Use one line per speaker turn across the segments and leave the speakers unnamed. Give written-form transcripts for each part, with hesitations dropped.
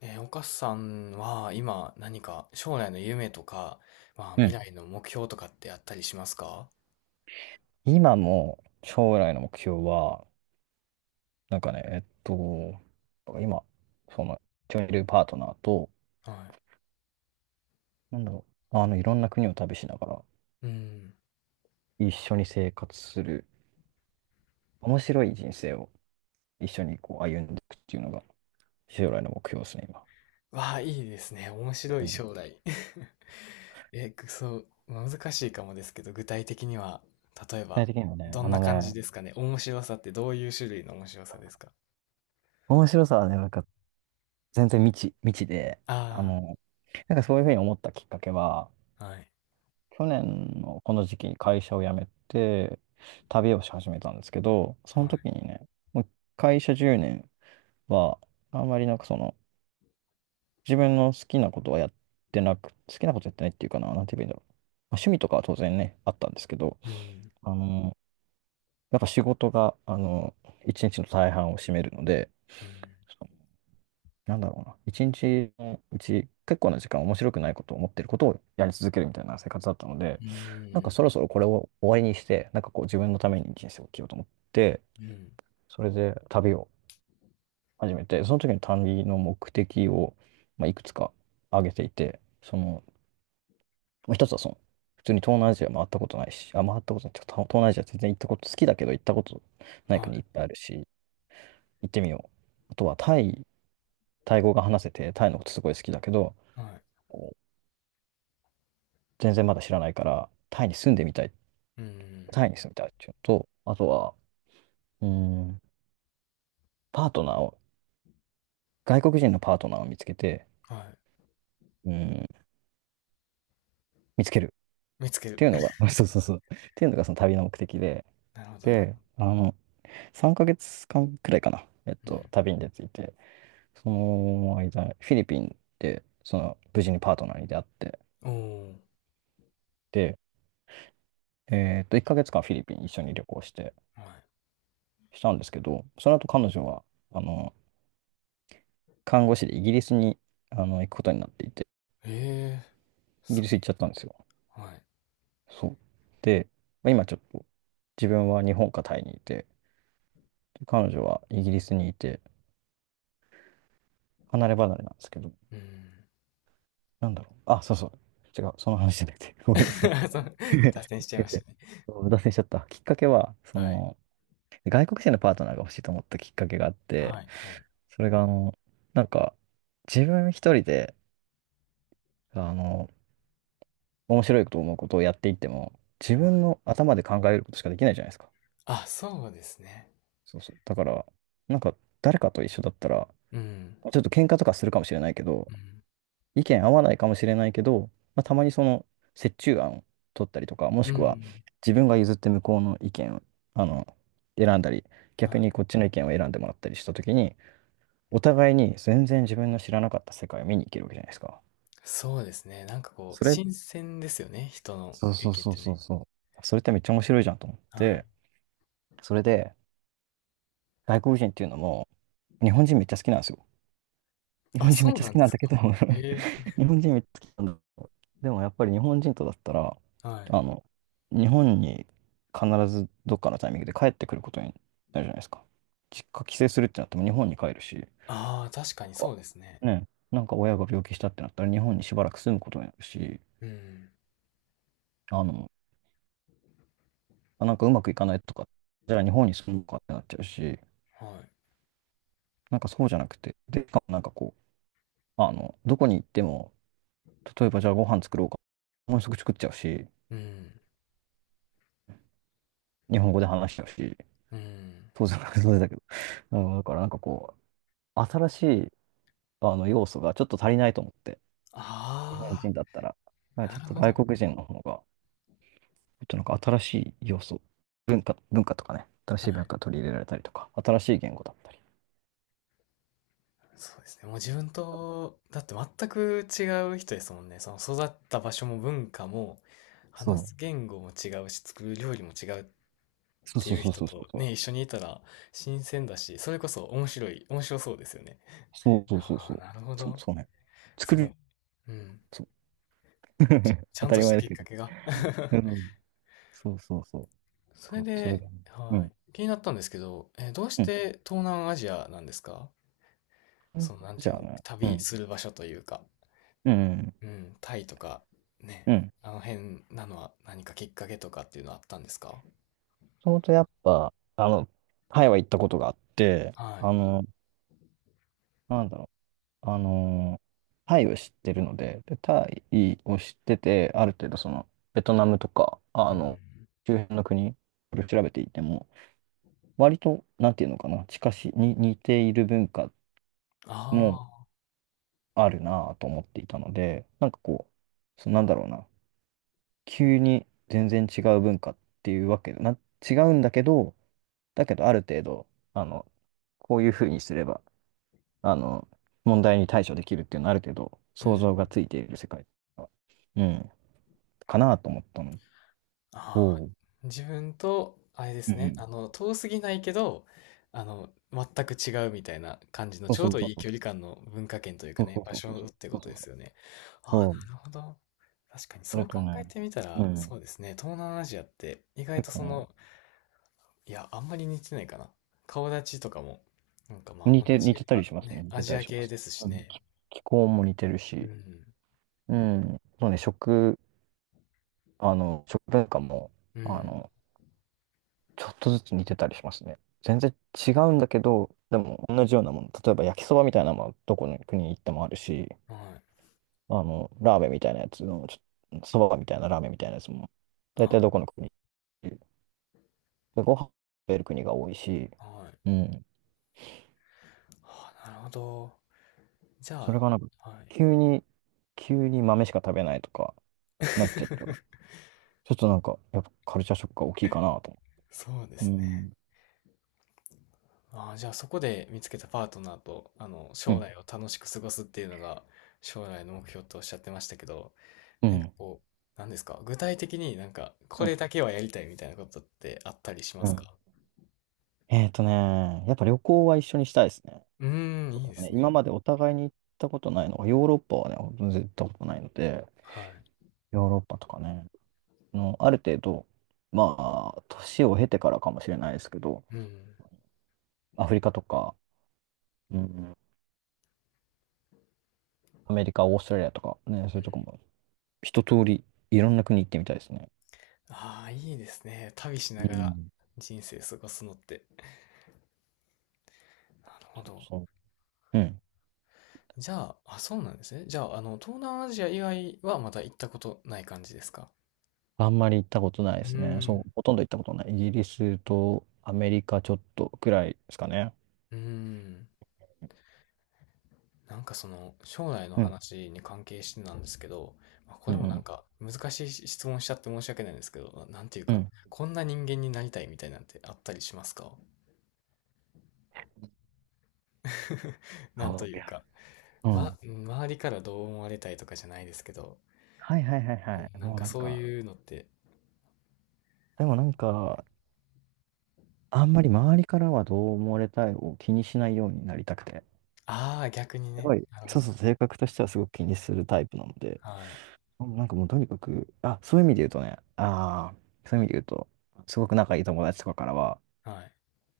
お母さんは今何か将来の夢とか、まあ
う
未
ん。
来の目標とかってあったりしますか？
今も将来の目標は、なんかね、えっと、今、その、一緒にいるパートナーと、
は
なんだろいろんな国を旅しながら、
い。うん。
一緒に生活する、面白い人生を一緒にこう歩んでいくっていうのが、将来の目標ですね、今。
わあ、いいですね。面白
う
い
ん、具
将来。え、くそう、難しいかもですけど、具体的には、例え
体
ば、
的にはね、
ど
あ
んな
の
感じ
ね、
ですかね。面白さってどういう種類の面白さですか？
面白さはね、なんか全然未知で、あ
あ
の、なんかそういうふうに思ったきっかけは、
あー、はい、
去年のこの時期に会社を辞めて旅をし始めたんですけど、そ
は
の
い。
時にね、もう会社10年はあんまりなんかその自分の好きなことはやってなく、好きなことやってないっていうかな、なんて言えばいいんだろう。まあ、趣味とかは当然ね、あったんですけど、
うん、
あの、やっぱ仕事が、一日の大半を占めるので、
うん、
なんだろうな、一日のうち結構な時間面白くないことを思ってることをやり続けるみたいな生活だったので、
う
なんか
ん、
そろそろこれを終わりにして、なんかこう自分のために人生を生きようと思って、
うん、
それで旅を始めて、その時に旅の目的を、まあ、いくつか挙げていて、その、まあ一つはその、普通に東南アジア回ったことないし、あ、回ったことないっていうか、東南アジア全然行ったこと、好きだけど行ったことない
は
国いっぱいあるし、行ってみよう。あとはタイ、タイ語が話せて、タイのことすごい好きだけど、
い、はい、
全然まだ知らないから、タイに住んでみたい、
うん、
タイに住みたいっていうのと、あとは、うーん、パートナーを、外国人のパートナーを見つけて、
はい。
うーん、見つける
見つけ
っ
る。
ていうのが、そうそうそう、っていうのがその旅の目的で、
なるほど、なるほ
で、あの、3ヶ月間くらいかな、
ど。う
旅に出ていて、その間、フィリピンで、その、無事にパートナーに出会って、
ん。おー、
で、えっと、1ヶ月間フィリピン一緒に旅行して、
はい。
したんですけど、その後彼女は、あの、看護師でイギリスに、あの、行くことになっていて、
ええ、
イ
す
ギリス行っちゃったんですよ。
ごい。はい。
そう。で、まあ今ちょっと自分は日本かタイにいて、彼女はイギリスにいて、離れ離れなんですけど、
うん。
なんだろう。あ、そうそう。違う。その話じゃなくて。ごめんなさい。
そう、脱線しちゃい
先
ました
生。
ね。
そう脱線しちゃった。きっかけは、そ
はい。
の、外国人のパートナーが欲しいと思ったきっかけがあって、
はいはい。
それが、あの、なんか、自分一人で、あの、面白いと思うことをやっていっても、自
は
分
い。
の頭で考えることしかできないじゃないですか。
あ、そうですね。
そうそう。だから、なんか、誰かと一緒だったら、
うん。
ちょっと喧嘩とかするかもしれないけど、
うん。
意見合わないかもしれないけど、まあ、たまにその折衷案を取ったりとか、も
う
しくは
ん。
自分が譲って向こうの意見をあの選んだり、逆
は
に
い。
こっちの意見を選んでもらったりしたときに、お互いに全然自分の知らなかった世界を見に行けるわけじゃないですか。
そうですね。なんかこう、
それ、
新鮮ですよね、人の
そう
意
そう
見っ
そう
て
そう
ね。
そう。それってめっちゃ面白いじゃんと思っ
はい。
て、それで外国人っていうのも日本人めっちゃ好きなんですよ。日
あ、
本人めっ
そう
ちゃ
な
好
ん
き
で
なん
す
だけ
か。
ど。
ええ、
日本人めっちゃ好きなんだけど、でもやっぱり日本人とだったら、
はい。
あの、日本に必ずどっかのタイミングで帰ってくることになるじゃないですか。実家帰省するってなっても日本に帰るし、
ああ、確か
なん
にそ
か
うですね。
ね、なんか親が病気したってなったら日本にしばらく住むことになるし、
うん。
あの、あなんかうまくいかないとか、じゃあ日本に住むかってなっちゃうし、
はい。
なんかそうじゃなくて、で、しかもなんかこう、あの、どこに行っても、例えばじゃあご飯作ろうか、もうすぐ作っちゃうし、
うん。
日本語で話してほしい。
うん。
当然、当然だけど。うん、だからなんかこう、新しいあの要素がちょっと足りないと思って、日本
あ
人だったら、まあ
あ、
ち
な
ょっ
る
と
ほ
外
ど。
国人の方が、ちょっとなんか新しい要素、文化とかね、新し
は
い文
い。
化取り入れられたりとか、新しい言語だったり。
そうですね。もう自分と、だって全く違う人ですもんね。その育った場所も文化も、
そ
話
う。
す言語も違うし、作る料理も違うっ
そう
て
そう
いう
そう
人
そう
と
そ
ね、一
う。
緒にいたら新鮮だし、それこそ面白い、面白そうですよね。
そうそうそうそ
あ
う。
あ、なるほ
そう、
ど。
そうね。作
すごい。
る。
うん。
そう。
ち
当
ゃん
た
と
り
し
前
た
だ
きっ
け
か
ど。
けが。
う ん。そうそうそう。
それ
かそれ
で、
だね。う
は
ん。
い。気になったんですけど、えーどうし
う
て東南アジアなんですか？
ん。
その、なん
じ
てい
ゃ
う
あ
の、
ね。う
旅
ん。
する場所というか。
うん。
うん、タイとかね、
うん。
あの辺なのは何かきっかけとかっていうのはあったんですか？
ともとやっぱ、あの、タイは行ったことがあって、
は
あ
い。
の、なんだろう、あの、タイを知ってるので、で、タイを知ってて、ある程度その、ベトナムとか、あ
うん。
の、周辺の国、これ調べていても、割と、なんていうのかな、近し、に似ている文化も
ああ、
あるなぁと思っていたので、なんかこう、そ、なんだろうな、急に全然違う文化っていうわけで、な、違うんだけど、だけどある程度、あの、こういうふうにすれば、あの、問題に対処できるっていうのはある程度
う
想
ん。
像がついている世界が、うん、かなと思ったの
ああ、
と、
自分と、あれで
う
す
んう
ね、
ん。
あの、遠すぎないけど、あの、全く違うみたいな感じの、
そう
ちょ
そ
う
う
ど
そう
いい
そ
距離
う。
感の文化圏というか
そう
ね、
そう
場
そうそ
所っ
う。
て
そ
こ
う
と
そう
で
そ
す
う。
よね。ああ、
そ
な
う。
るほど。確かに
そ
そ
れ
う考
と
え
ね、
てみた
う
ら、
ん。
そうですね、東南アジアって意外
結
と
構
そ
ね、
の、いや、あんまり似てないかな。顔立ちとかも、なんかま
似
あ同
て、似
じ、
てたり
あ、
しますね。
ね、
似
ア
てた
ジ
り
ア
しま
系
す。
ですし
うん。
ね。
気候も似てる
う
し、
ん。
うん。そうね、食、あの、食文化も、
う
あ
ん。
の、ちょっとずつ似てたりしますね。全然違うんだけど、でも同じようなもの。例えば焼きそばみたいなのもどこの国に行ってもあるし、
はい。
あの、ラーメンみたいなやつの、ちょっと、そばみたいなラーメンみたいなやつも、大体ど
あ、
この国でご飯食べる国が多いし、
はい。
うん。
あ、なるほど。じ
そ
ゃ
れがなんか、
あ、はい。
急に、急に豆しか食べないとか、なっちゃったら、ちょっとなんか、やっぱカルチャーショックが大きいかなと。
そうで
う
すね。
ん。
ああ、じゃあそこで見つけたパートナーと、あの、
う
将
ん。
来を楽しく過ごすっていうのが将来の目標とおっしゃってましたけど、
う
なんか
ん。
こう、なんですか具体的になんか、
う
これ
ん。
だけはやりたいみたいなことってあったりしま
う
す
ん、
か？
やっぱ旅行は一緒にしたいですね。
うーん、
そ
いいで
うね、
すね。
今までお互いに行ったことないのが、ヨーロッパはね、ほんと絶対行ったことないので、
は
ヨーロッパとかね、あの、ある程度、まあ、年を経てからかもしれないですけど、
い。うん。
アフリカとか、うん、アメリカ、オーストラリアとか、ね、そう
う
い
ん。
うとこも、一通り、いろんな国行ってみたいですね。
ああ、いいですね。旅しな
う
がら
ん。
人生過ごすのって。なるほ
そう
ど。
そう。うん。
じゃあ、あ、そうなんですね。じゃあ、あの、東南アジア以外はまだ行ったことない感じですか？
あんまり行ったことないで
うー
すね。そ
ん。
う、ほとんど行ったことない。イギリスとアメリカちょっとくらいですかね。
うーん。なんかその、将来の
うん。
話に関係してなんですけど、まあ、こ
う
れ
ん。
も
う
なん
ん。
か難しい質問しちゃって申し訳ないんですけど、ななんていう
う
か、
ん。
こんな人間になりたいみたいなんてあったりしますか？ なんと
そう
いう
やる。
か、
う
ま、
ん、
周りからどう思われたいとかじゃないですけど、
はいはいはい
う
はい。
んなん
もう
か
なん
そう
か、
いうのって
でもなんか、あんまり周りからはどう思われたいを気にしないようになりたくて。
ああ、逆に
す
ね。
ごい、
なるほ
そう
ど。
そう、性格としてはすごく気にするタイプなので、
はい。
もうとにかく、あ、そういう意味で言うとね、ああ、そういう意味で言うと、すごく仲いい友達とかからは、
はい。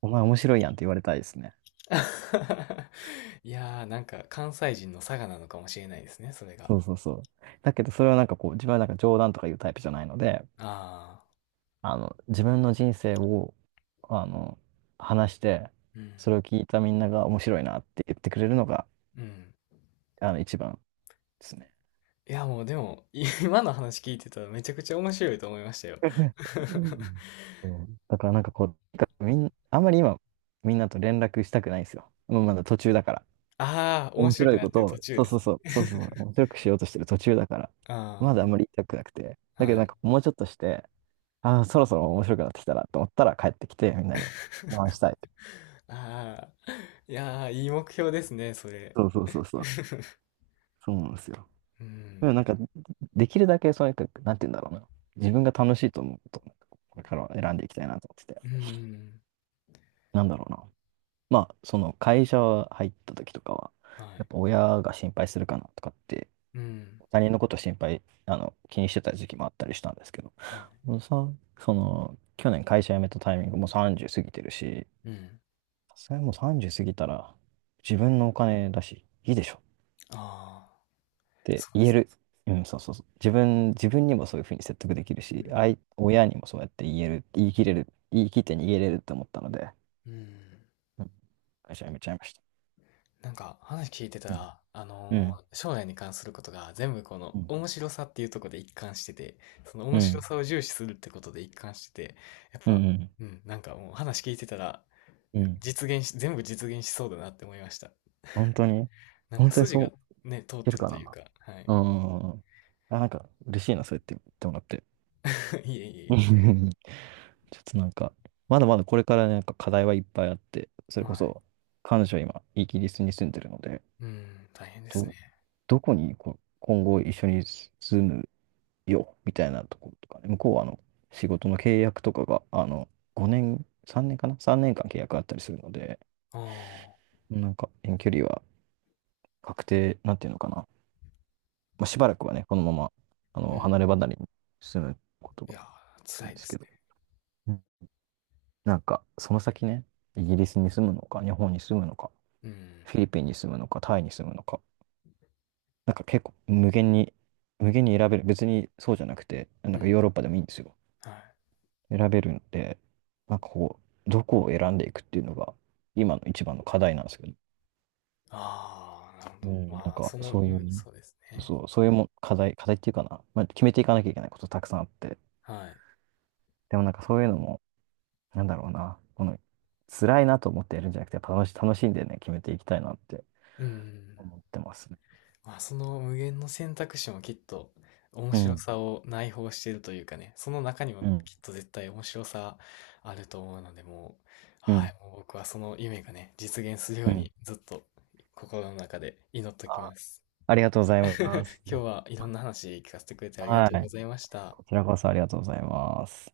お前面白いやんって言われたいですね。
いやー、なんか関西人の差がなのかもしれないですね、それが。
そうそうそう。だけど、それはなんかこう、自分はなんか冗談とか言うタイプじゃないので、
ああ、
自分の人生を、あの、話して、
うん、
それを聞いたみんなが面白いなって言ってくれるのが、
うん。
一番ですね。
いや、もうでも、今の話聞いてたらめちゃくちゃ面白いと思いましたよ。
う んそうだからなんかこう、あんまり今、みんなと連絡したくないんですよ。もうまだ途中だから。
ああ、面
面
白
白
く
い
な
こ
って
と
る
を、
途中
そう
で
そう
す
そう、
ね。
そうそうそう、面白くしようとしてる途中だから、ま
あ
だあんまり言いたくなくて。
あ、
だけど
は
なん
い。
かもうちょっとして、ああ、そろそろ面白くなってきたなと思ったら帰ってきて、みんなに話 したいって。
ああ、いやー、いい目標ですね、それ。
そうそうそうそう。そうなんですよ。
う
で
ん。
もなんか、できるだけそういうか、なんて言うんだろうな。自分が楽しいと思うことを、これからは選んでいきたいなと思ってて。
うんうんう
なんだろうな。まあ、その会社入った時とかは、
ん。は
やっ
い。
ぱ親が心配するかなとかって、
うん。
他人のこと心配、気にしてた時期もあったりしたんですけど、
は
もうさ、その、去年会社辞めたタイミングもう30過ぎてるし、
い。うん。
さすがにもう30過ぎたら、自分のお金だし、いいでしょっ
ああ、
て
そうで
言え
すね。
る。うん、そうそうそう。自分にもそういうふうに説得できる
う
し、
ん。
あい、親にもそうやって言える、言い切れる、言い切って逃げれるって思ったので、
うん。
うん会社辞めちゃいました。
なんか話聞いてた
うん。
ら、あ
う
の
ん。
ー将来に関することが全部この
うん。
面白さっていうところで一貫してて、その
う
面白
ん
さを重視するってことで一貫してて、やっ
う
ぱ、
ん
うん、なんかもう話聞いてたら、
うん。うん。
実現し、全部実現しそうだなって思いました。
本当に
なんか
本当に
筋
そう言
が
っ
ね、通っ
て
て
る
る
か
という
な。
か、はい。
うん。あ、なんか嬉しいな、そうやって言ってもらって。
いえいえ
うん
い
ちょっとなんか、まだまだこれからねなんか課題はいっぱいあって、そ
え。
れこ
はい。
そ彼女は今イギリスに住んでるので、
うん、大変ですね。
ど、どこにこ今後一緒に住むよみたいなところとかね、向こうはあの仕事の契約とかがあの5年、3年かな？ 3 年間契約あったりするので、
ああ、
なんか遠距離は確定、なんていうのかなまあ、しばらくはね、このまま、あ
う
の、離
ん。
れ離れに住むこと
い
が
やー、
多いん
辛い
で
で
すけ
すね。
ど、うんなんか、その先ね、イギリスに住むのか、日本に住むのか、
うん、
フィリピンに住むのか、タイに住むのか、なんか結構無限に、無限に選べる。別にそうじゃなくて、な
う
んか
ん、
ヨーロッパでもいいんですよ。
はい。
選べるんで、なんかこう、どこを選んでいくっていうのが、今の一番の課題なんですけど、
ああ、なるほ
う
ど。
んなん
まあ、
か、
その、
そう
う
いう
ん、
ね、
そうです
そう
ね。
そう、そういうもん課題、課題っていうかな、まあ、決めていかなきゃいけないことたくさんあって、
はい。
でもなんかそういうのも、なんだろうな、この、辛いなと思ってやるんじゃなくて、やっぱ楽し、楽しんでね、決めていきたいなって
うん。
思ってますね。
まあ、その無限の選択肢もきっと面
う
白
ん、
さを内包しているというかね、その中にも
うん、
きっと絶対面白さあると思うので、もう、
う
は
ん、
い、もう僕はその夢がね、実現するよ
う
う
ん。
にずっと心の中で祈っておき
あ、
ます。
ありがとうございます。
今日はいろんな話聞かせてくれてありが
は
とうご
い。
ざいました。
こちらこそありがとうございます。